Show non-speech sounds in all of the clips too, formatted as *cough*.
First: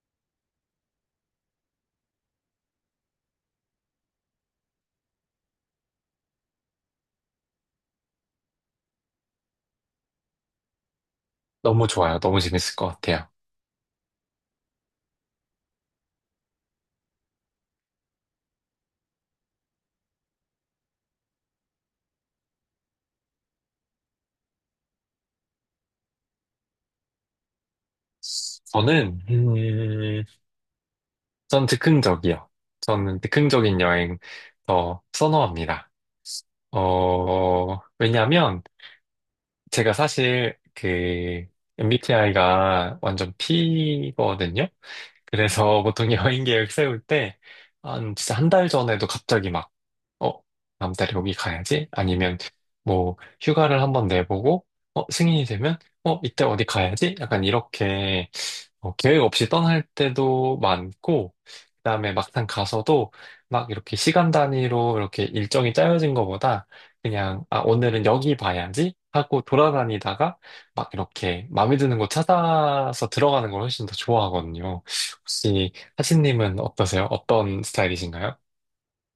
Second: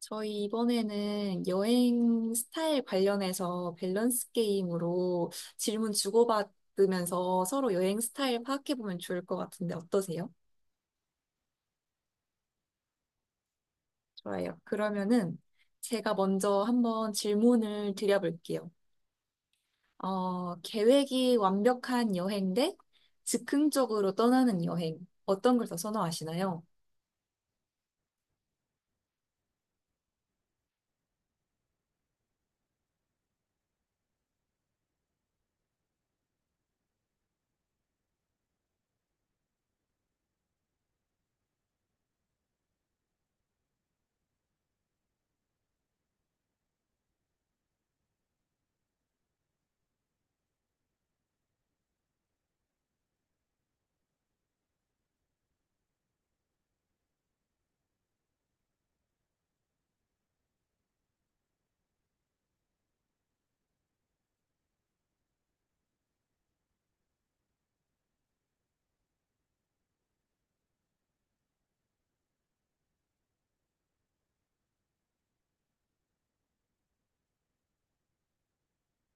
저희 이번에는 여행 스타일 관련해서 밸런스 게임으로 질문 주고받으면서 서로 여행 스타일 파악해보면 좋을 것 같은데 어떠세요? 너무 좋아요. 너무 재밌을 것 같아요. 좋아요. 그러면은 제가 먼저 한번 질문을 드려볼게요. 계획이 완벽한 여행 대 즉흥적으로 떠나는 여행. 어떤 걸 더 선호하시나요? 저는, 전 즉흥적이요. 저는 즉흥적인 여행 더 선호합니다. 왜냐면 제가 사실 그 MBTI가 완전 P거든요. 그래서 *laughs* 보통 여행 계획 세울 때 한 진짜 한 달 전에도 갑자기 막 어, 다음 달에 여기 가야지? 아니면 뭐 휴가를 한번 내보고 승인이 되면 이때 어디 가야지? 약간 이렇게 계획 없이 떠날 때도 많고, 그다음에 막상 가서도 막 이렇게 시간 단위로 이렇게 일정이 짜여진 것보다 그냥, 아, 오늘은 여기 봐야지 하고 돌아다니다가 막 이렇게 마음에 드는 곳 찾아서 들어가는 걸 훨씬 더 좋아하거든요. 혹시 하신님은 어떠세요? 어떤 스타일이신가요?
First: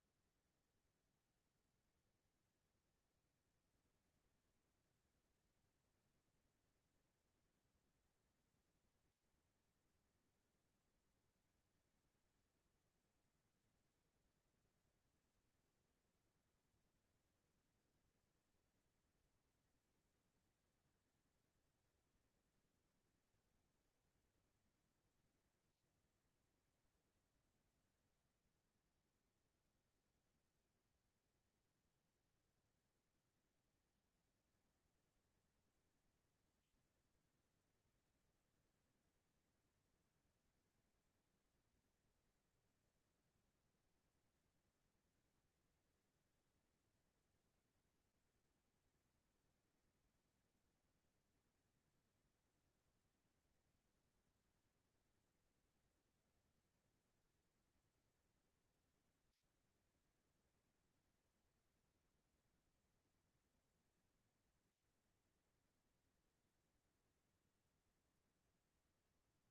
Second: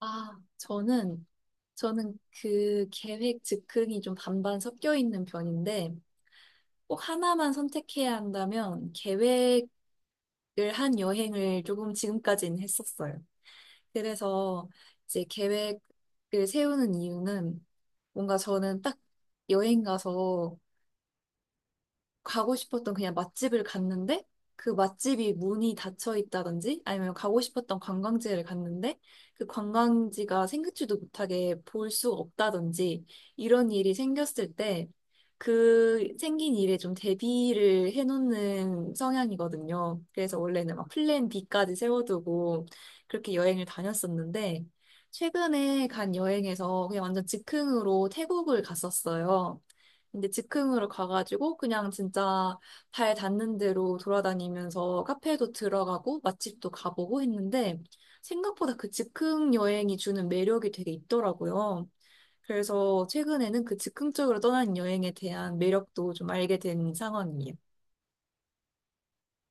저는, 저는 그 계획 즉흥이 좀 반반 섞여 있는 편인데, 꼭 하나만 선택해야 한다면 계획을 한 여행을 조금 지금까지는 했었어요. 그래서 이제 계획을 세우는 이유는 뭔가 저는 딱 여행 가서 가고 싶었던 그냥 맛집을 갔는데 그 맛집이 문이 닫혀 있다든지 아니면 가고 싶었던 관광지를 갔는데 그 관광지가 생각지도 못하게 볼 수가 없다든지 이런 일이 생겼을 때 그 생긴 일에 좀 대비를 해놓는 성향이거든요. 그래서 원래는 막 플랜 B까지 세워두고 그렇게 여행을 다녔었는데 최근에 간 여행에서 그냥 완전 즉흥으로 태국을 갔었어요. 근데 즉흥으로 가가지고 그냥 진짜 발 닿는 대로 돌아다니면서 카페도 들어가고 맛집도 가보고 했는데 생각보다 그 즉흥 여행이 주는 매력이 되게 있더라고요. 그래서 최근에는 그 즉흥적으로 떠난 여행에 대한 매력도 좀 알게 된 상황이에요.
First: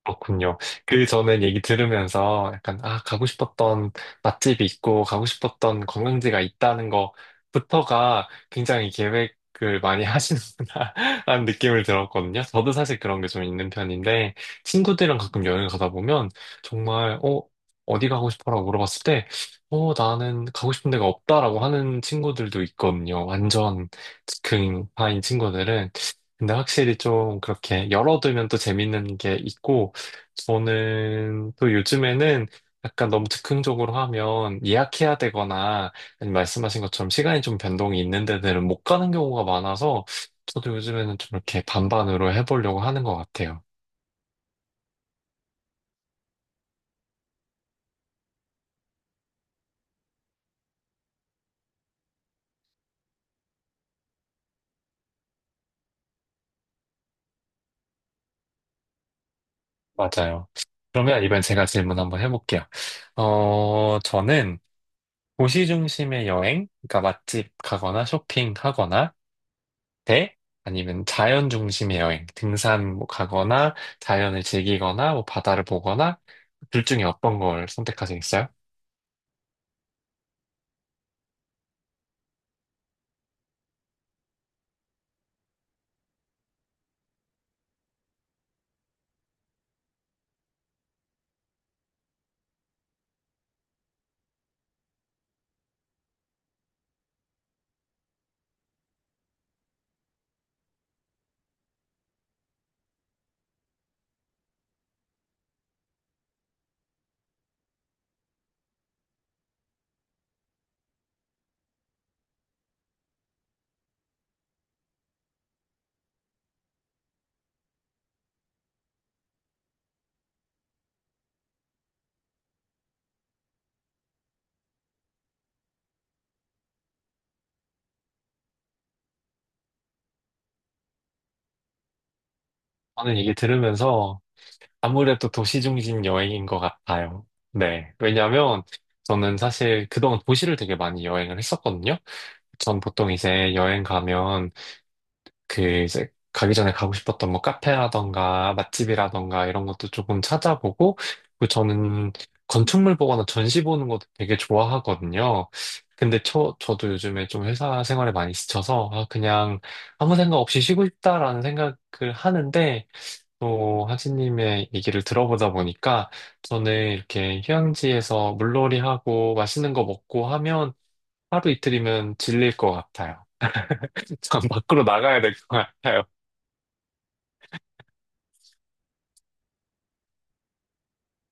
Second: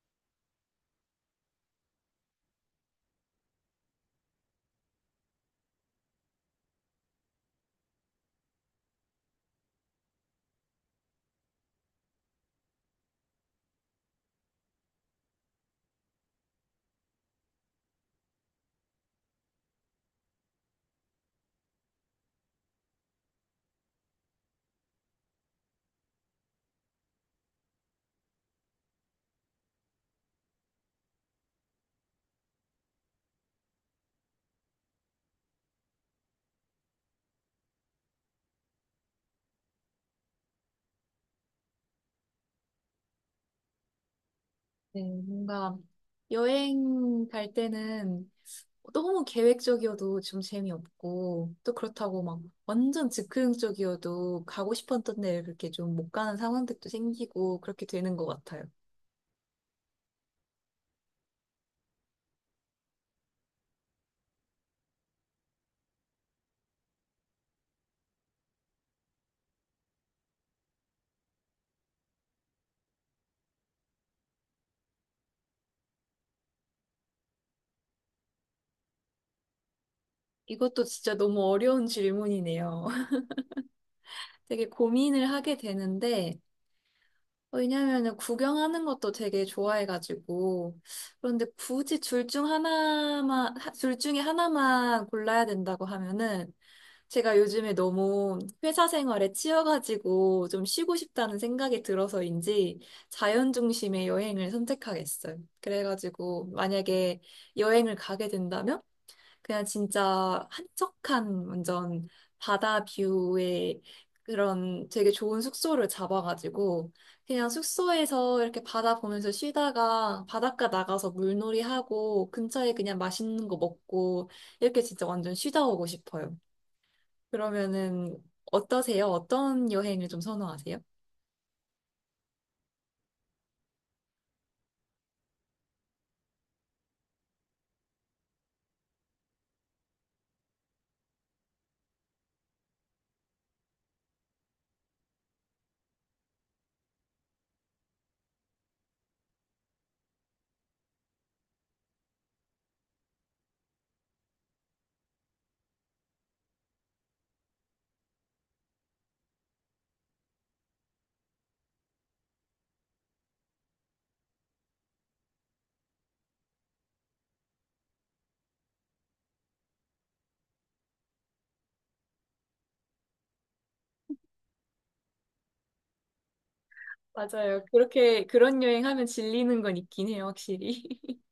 그렇군요. 그 저는 얘기 들으면서 약간, 아, 가고 싶었던 맛집이 있고, 가고 싶었던 관광지가 있다는 거부터가 굉장히 계획을 많이 하시는구나, *laughs* 라는 느낌을 들었거든요. 저도 사실 그런 게 좀 있는 편인데, 친구들이랑 가끔 여행 가다 보면, 정말, 어디 가고 싶어라고 물어봤을 때, 나는 가고 싶은 데가 없다라고 하는 친구들도 있거든요. 완전 즉흥파인 친구들은. 근데 확실히 좀 그렇게 열어두면 또 재밌는 게 있고, 저는 또 요즘에는 약간 너무 즉흥적으로 하면 예약해야 되거나 아니면 말씀하신 것처럼 시간이 좀 변동이 있는 데들은 못 가는 경우가 많아서 저도 요즘에는 좀 이렇게 반반으로 해보려고 하는 것 같아요. 네, 뭔가 여행 갈 때는 너무 계획적이어도 좀 재미없고, 또 그렇다고 막 완전 즉흥적이어도 가고 싶었던 데 그렇게 좀 못 가는 상황들도 생기고, 그렇게 되는 것 같아요. 맞아요. 그러면 이번엔 제가 질문 한번 해볼게요. 저는 도시 중심의 여행, 그러니까 맛집 가거나 쇼핑하거나 대 아니면 자연 중심의 여행, 등산 뭐 가거나 자연을 즐기거나 뭐 바다를 보거나 둘 중에 어떤 걸 선택하시겠어요? 이것도 진짜 너무 어려운 질문이네요. *laughs* 되게 고민을 하게 되는데, 왜냐면은 구경하는 것도 되게 좋아해가지고, 그런데 굳이 둘 중 하나만, 둘 중에 하나만 골라야 된다고 하면은, 제가 요즘에 너무 회사 생활에 치여가지고 좀 쉬고 싶다는 생각이 들어서인지 자연 중심의 여행을 선택하겠어요. 그래가지고 만약에 여행을 가게 된다면 그냥 진짜 한적한 완전 바다 뷰의 그런 되게 좋은 숙소를 잡아가지고 그냥 숙소에서 이렇게 바다 보면서 쉬다가 바닷가 나가서 물놀이하고 근처에 그냥 맛있는 거 먹고 이렇게 진짜 완전 쉬다 오고 싶어요. 그러면은 어떠세요? 어떤 여행을 좀 선호하세요? 저는 이게 들으면서 아무래도 도시 중심 여행인 것 같아요. 네. 왜냐면 하 저는 사실 그동안 도시를 되게 많이 여행을 했었거든요. 전 보통 이제 여행 가면 그 이제 가기 전에 가고 싶었던 뭐 카페라던가 맛집이라던가 이런 것도 조금 찾아보고 그리고 저는 건축물 보거나 전시 보는 것도 되게 좋아하거든요. 근데 저도 요즘에 좀 회사 생활에 많이 지쳐서 아, 그냥 아무 생각 없이 쉬고 싶다라는 생각을 하는데 또 하진님의 얘기를 들어보다 보니까 저는 이렇게 휴양지에서 물놀이하고 맛있는 거 먹고 하면 하루 이틀이면 질릴 것 같아요. *laughs* 참 밖으로 나가야 될 것 같아요. 맞아요. 그렇게 그런 여행하면 질리는 건 있긴 해요, 확실히. *laughs*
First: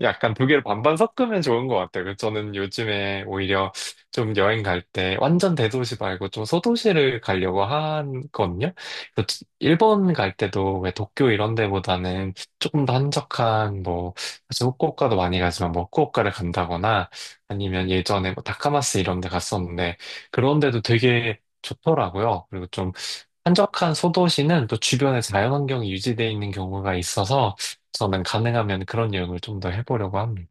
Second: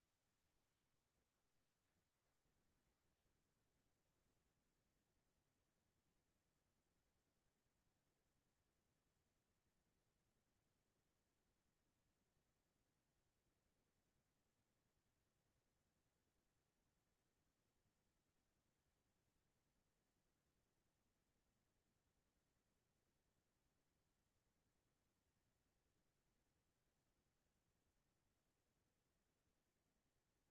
약간 두 개를 반반 섞으면 좋은 것 같아요. 그래서 저는 요즘에 오히려 좀 여행 갈 때 완전 대도시 말고 좀 소도시를 가려고 하거든요. 그래서 일본 갈 때도 왜 도쿄 이런 데보다는 조금 더 한적한 뭐 사실 후쿠오카도 많이 가지만 뭐 후쿠오카를 간다거나 아니면 예전에 뭐 다카마스 이런 데 갔었는데 그런 데도 되게 좋더라고요. 그리고 좀 한적한 소도시는 또 주변에 자연환경이 유지되어 있는 경우가 있어서 저는 가능하면 그런 여행을 좀 더 해보려고 합니다.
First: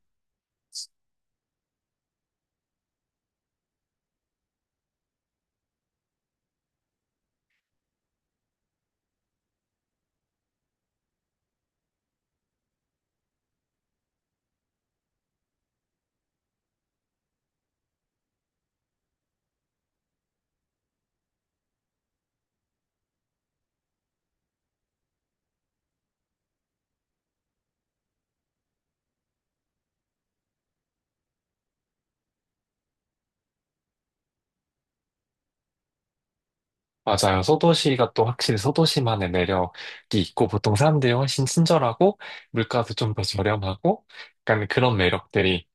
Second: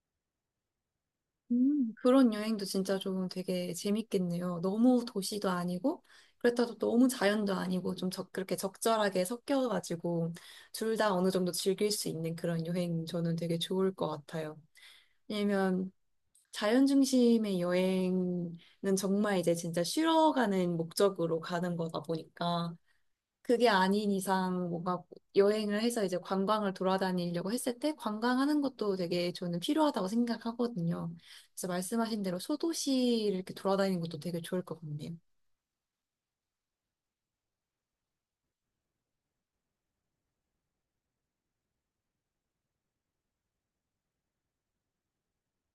그런 여행도 진짜 좀 되게 재밌겠네요. 너무 도시도 아니고, 그렇다고 또 너무 자연도 아니고, 좀 적, 그렇게 적절하게 섞여가지고, 둘 다 어느 정도 즐길 수 있는 그런 여행 저는 되게 좋을 것 같아요. 왜냐면, 자연 중심의 여행은 정말 이제 진짜 쉬러 가는 목적으로 가는 거다 보니까, 그게 아닌 이상 뭔가 여행을 해서 이제 관광을 돌아다니려고 했을 때 관광하는 것도 되게 저는 필요하다고 생각하거든요. 그래서 말씀하신 대로 소도시를 이렇게 돌아다니는 것도 되게 좋을 것 같네요. 맞아요. 소도시가 또 확실히 소도시만의 매력이 있고, 보통 사람들이 훨씬 친절하고, 물가도 좀 더 저렴하고, 약간 그런 매력들이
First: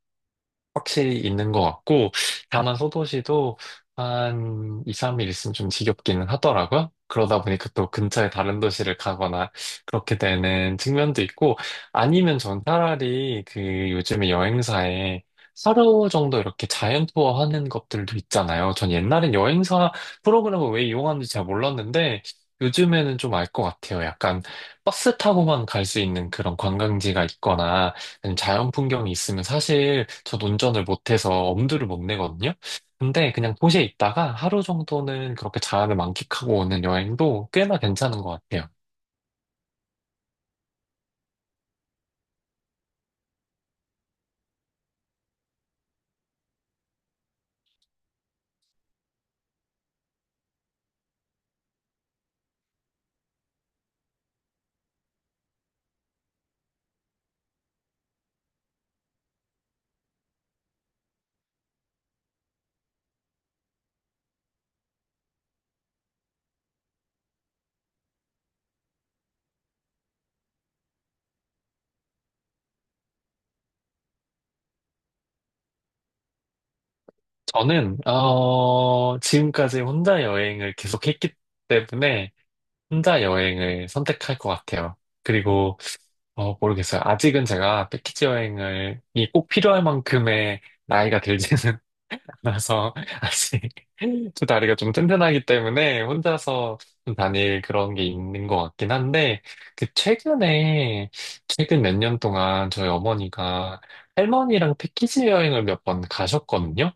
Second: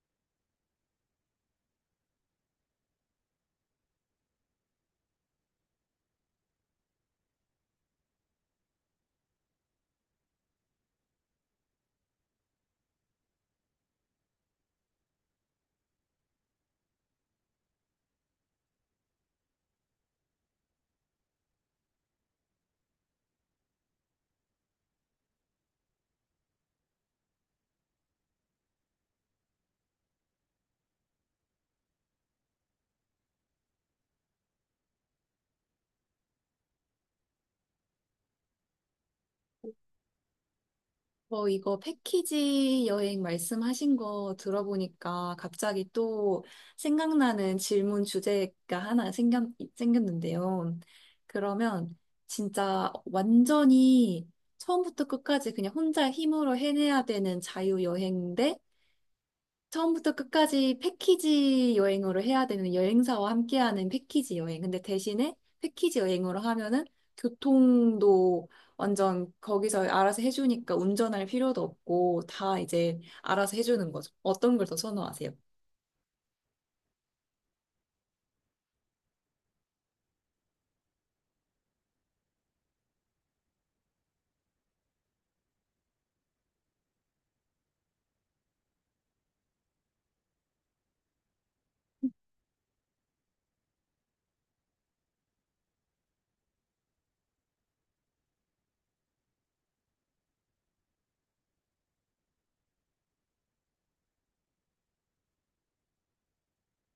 확실히 있는 것 같고, 다만 소도시도 한 2, 3일 있으면 좀 지겹기는 하더라고요. 그러다 보니까 또 근처에 다른 도시를 가거나 그렇게 되는 측면도 있고, 아니면 전 차라리 그 요즘에 여행사에 하루 정도 이렇게 자연 투어 하는 것들도 있잖아요. 전 옛날엔 여행사 프로그램을 왜 이용하는지 잘 몰랐는데, 요즘에는 좀 알 것 같아요. 약간 버스 타고만 갈 수 있는 그런 관광지가 있거나, 아니면 자연 풍경이 있으면 사실 전 운전을 못해서 엄두를 못 내거든요. 근데 그냥 도시에 있다가 하루 정도는 그렇게 자연을 만끽하고 오는 여행도 꽤나 괜찮은 것 같아요. 이거 패키지 여행 말씀하신 거 들어보니까 갑자기 또 생각나는 질문 주제가 하나 생겼는데요. 그러면 진짜 완전히 처음부터 끝까지 그냥 혼자 힘으로 해내야 되는 자유여행 대 처음부터 끝까지 패키지 여행으로 해야 되는 여행사와 함께하는 패키지 여행. 근데 대신에 패키지 여행으로 하면은 교통도 완전 거기서 알아서 해주니까 운전할 필요도 없고 다 이제 알아서 해주는 거죠. 어떤 걸 더 선호하세요? 저는 지금까지 혼자 여행을 계속했기 때문에 혼자 여행을 선택할 것 같아요. 그리고 모르겠어요. 아직은 제가 패키지 여행을 이꼭 필요할 만큼의 나이가 들지는 그래서 *laughs* 아직 두 다리가 좀 튼튼하기 때문에 혼자서 좀 다닐 그런 게 있는 것 같긴 한데 그 최근 몇 년 동안 저희 어머니가 할머니랑 패키지 여행을 몇 번 가셨거든요.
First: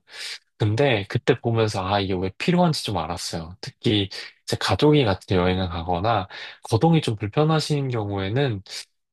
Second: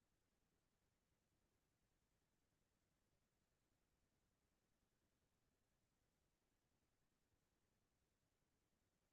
근데 그때 보면서 아, 이게 왜 필요한지 좀 알았어요. 특히 이제 가족이 같이 여행을 가거나 거동이 좀 불편하신 경우에는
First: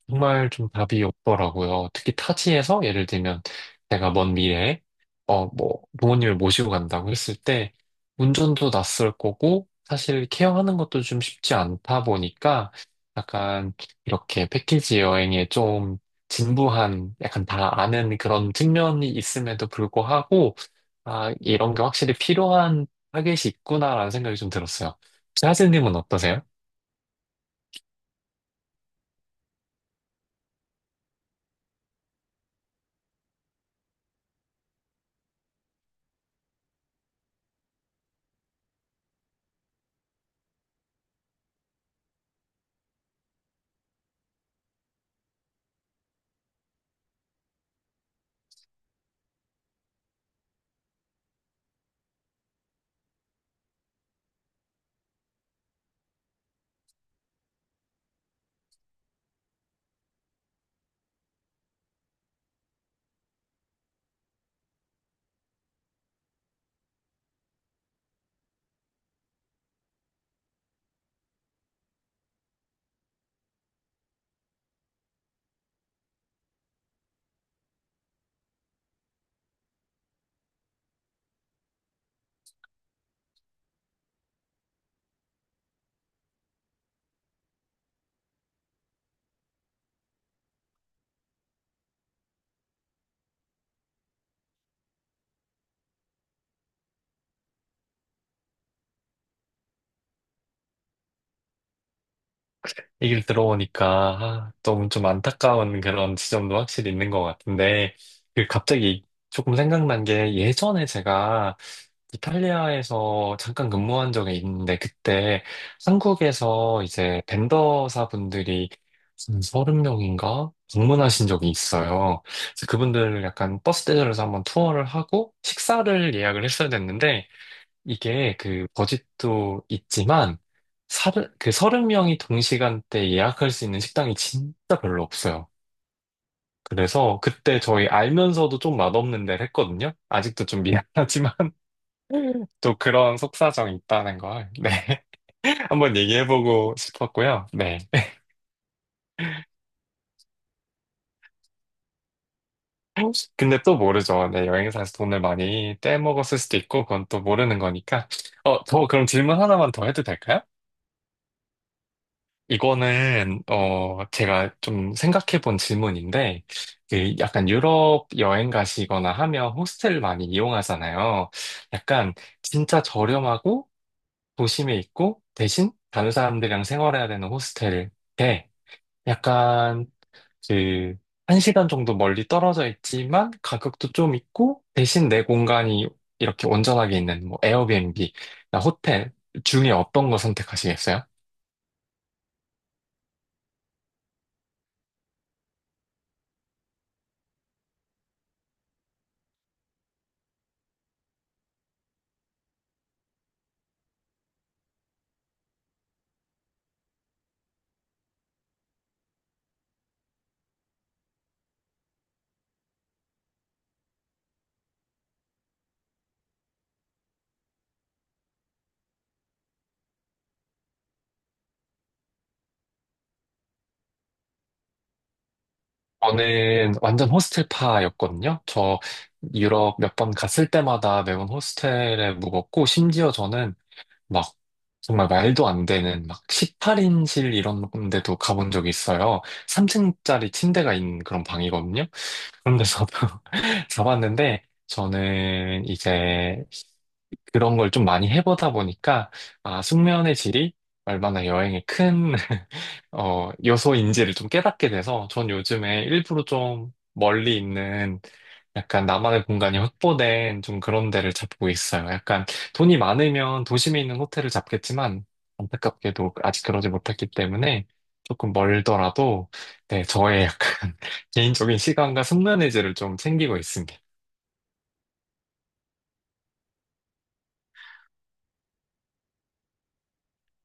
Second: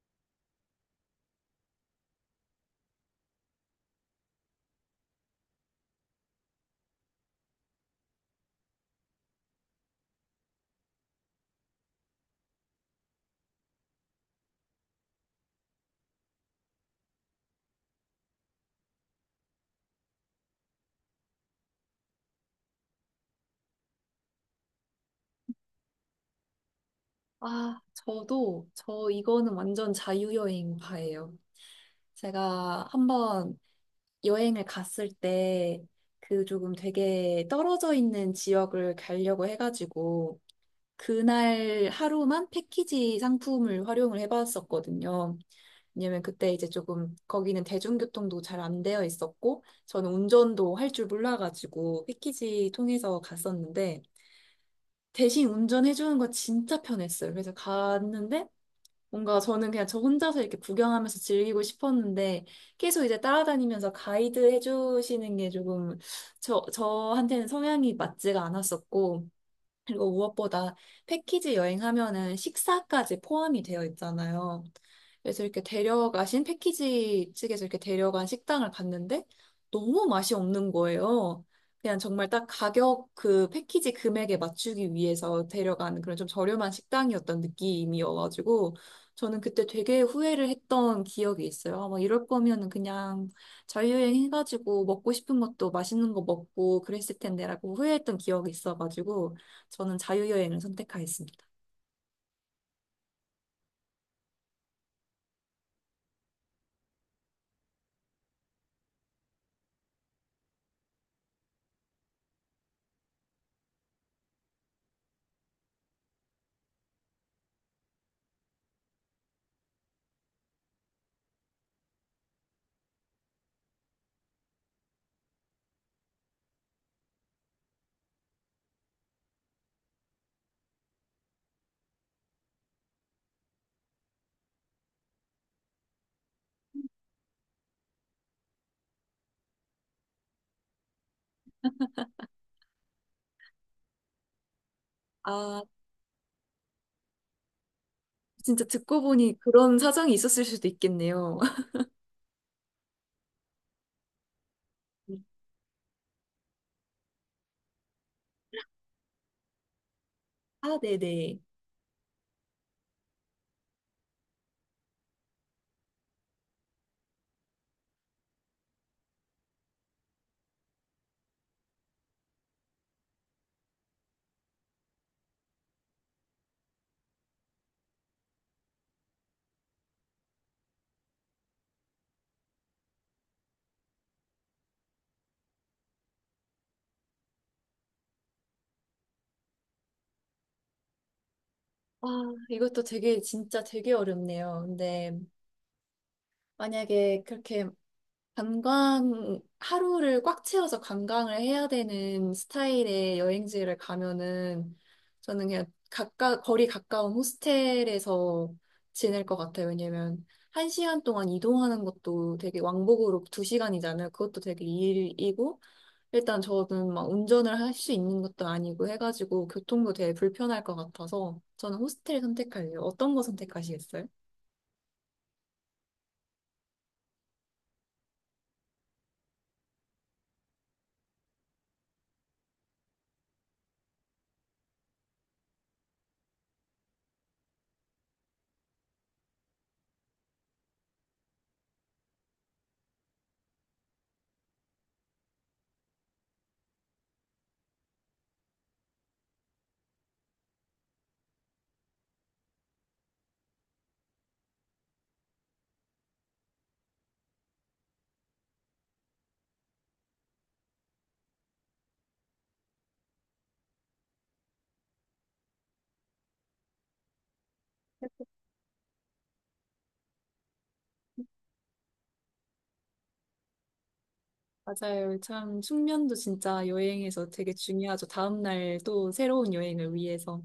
정말 좀 답이 없더라고요. 특히 타지에서 예를 들면 내가 먼 미래에 뭐 부모님을 모시고 간다고 했을 때 운전도 낯설 거고 사실 케어하는 것도 좀 쉽지 않다 보니까 약간 이렇게 패키지 여행에 좀 진부한 약간 다 아는 그런 측면이 있음에도 불구하고 아, 이런 게 확실히 필요한 타겟이 있구나라는 생각이 좀 들었어요. 혹시 하슬님은 어떠세요? 아, 저도 저 이거는 완전 자유여행 파예요. 제가 한번 여행을 갔을 때 그 조금 되게 떨어져 있는 지역을 가려고 해가지고 그날 하루만 패키지 상품을 활용을 해봤었거든요. 왜냐면 그때 이제 조금 거기는 대중교통도 잘 안 되어 있었고 저는 운전도 할 줄 몰라가지고 패키지 통해서 갔었는데 대신 운전해주는 거 진짜 편했어요. 그래서 갔는데 뭔가 저는 그냥 저 혼자서 이렇게 구경하면서 즐기고 싶었는데 계속 이제 따라다니면서 가이드 해주시는 게 조금 저한테는 성향이 맞지가 않았었고 그리고 무엇보다 패키지 여행하면은 식사까지 포함이 되어 있잖아요. 그래서 이렇게 데려가신 패키지 측에서 이렇게 데려간 식당을 갔는데 너무 맛이 없는 거예요. 그냥 정말 딱 가격 그 패키지 금액에 맞추기 위해서 데려간 그런 좀 저렴한 식당이었던 느낌이어가지고 저는 그때 되게 후회를 했던 기억이 있어요. 막 이럴 거면은 그냥 자유여행 해가지고 먹고 싶은 것도 맛있는 거 먹고 그랬을 텐데라고 후회했던 기억이 있어가지고 저는 자유여행을 선택하겠습니다. 얘기를 들어보니까 아, 너무 좀 안타까운 그런 지점도 확실히 있는 것 같은데 그 갑자기 조금 생각난 게 예전에 제가 이탈리아에서 잠깐 근무한 적이 있는데 그때 한국에서 이제 벤더사 분들이 한 서른 명인가 방문하신 적이 있어요. 그래서 그분들 약간 버스 대절에서 한번 투어를 하고 식사를 예약을 했어야 됐는데 이게 그 버짓도 있지만 서른 명이 동시간대 예약할 수 있는 식당이 진짜 별로 없어요. 그래서 그때 저희 알면서도 좀 맛없는 데를 했거든요. 아직도 좀 미안하지만 *laughs* 또 그런 속사정이 있다는 걸 네. 아, *laughs* 한번 얘기해보고 싶었고요. 네. 진짜 듣고 보니 그런 사정이 있었을 수도 있겠네요. *laughs* 근데 또 모르죠. 네, 여행사에서 돈을 *laughs* 많이 떼먹었을 수도 있고 그건 또 모르는 거니까. 저 그럼 질문 하나만 더 해도 될까요? 아, 네네. 이거는 제가 좀 생각해 본 질문인데 그 약간 유럽 여행 가시거나 하면 호스텔 많이 이용하잖아요. 약간 진짜 저렴하고 도심에 있고 대신 다른 사람들이랑 생활해야 되는 호스텔 약간 그, 한 시간 정도 멀리 떨어져 있지만 가격도 좀 있고 대신 내 공간이 이렇게 온전하게 있는 뭐 에어비앤비나 호텔 중에 어떤 거 선택하시겠어요? 아, 이것도 되게, 진짜 되게 어렵네요. 근데 만약에 그렇게 관광, 하루를 꽉 채워서 관광을 해야 되는 스타일의 여행지를 가면은 저는 그냥 거리 가까운 호스텔에서 지낼 것 같아요. 왜냐면 한 시간 동안 이동하는 것도 되게 왕복으로 두 시간이잖아요. 그것도 되게 일이고, 일단 저는 막 운전을 할 수 있는 것도 아니고 해가지고 교통도 되게 불편할 것 같아서 저는 호스텔 선택할래요. 어떤 거 선택하시겠어요? 저는 완전 호스텔파였거든요. 저 유럽 몇 번 갔을 때마다 매번 호스텔에 묵었고 심지어 저는 막 정말 말도 안 되는 막 18인실 이런 데도 가본 적이 있어요. 3층짜리 침대가 있는 그런 방이거든요. 그런 데서도 *laughs* 자봤는데 저는 이제 그런 걸 좀 많이 해보다 보니까 아, 숙면의 질이 얼마나 여행에 큰 *laughs* 여소인지를 좀 깨닫게 돼서 전 요즘에 일부러 좀 멀리 있는 약간 나만의 공간이 확보된 좀 그런 데를 잡고 있어요. 약간 돈이 많으면 도심에 있는 호텔을 잡겠지만 안타깝게도 아직 그러지 못했기 때문에 조금 멀더라도 네, 저의 약간 *laughs* 개인적인 시간과 숙면의지를 좀 챙기고 있습니다. 맞아요. 참 숙면도 진짜 여행에서 되게 중요하죠. 다음날 또 새로운 여행을 위해서.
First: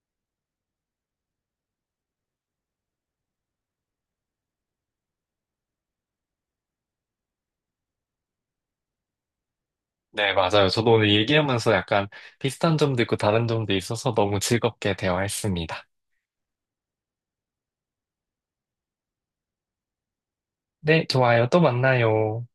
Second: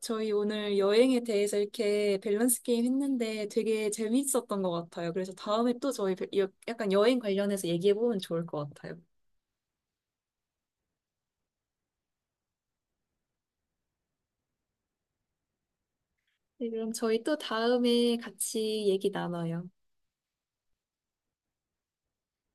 저희 오늘 여행에 대해서 이렇게 밸런스 게임 했는데 되게 재밌었던 것 같아요. 그래서 다음에 또 저희 약간 여행 관련해서 얘기해보면 좋을 것 같아요. 네, 맞아요. 저도 오늘 얘기하면서 약간 비슷한 점도 있고 다른 점도 있어서 너무 즐겁게 대화했습니다. 네, 그럼 저희 또 다음에 같이 얘기 나눠요. 네, 좋아요. 또 만나요.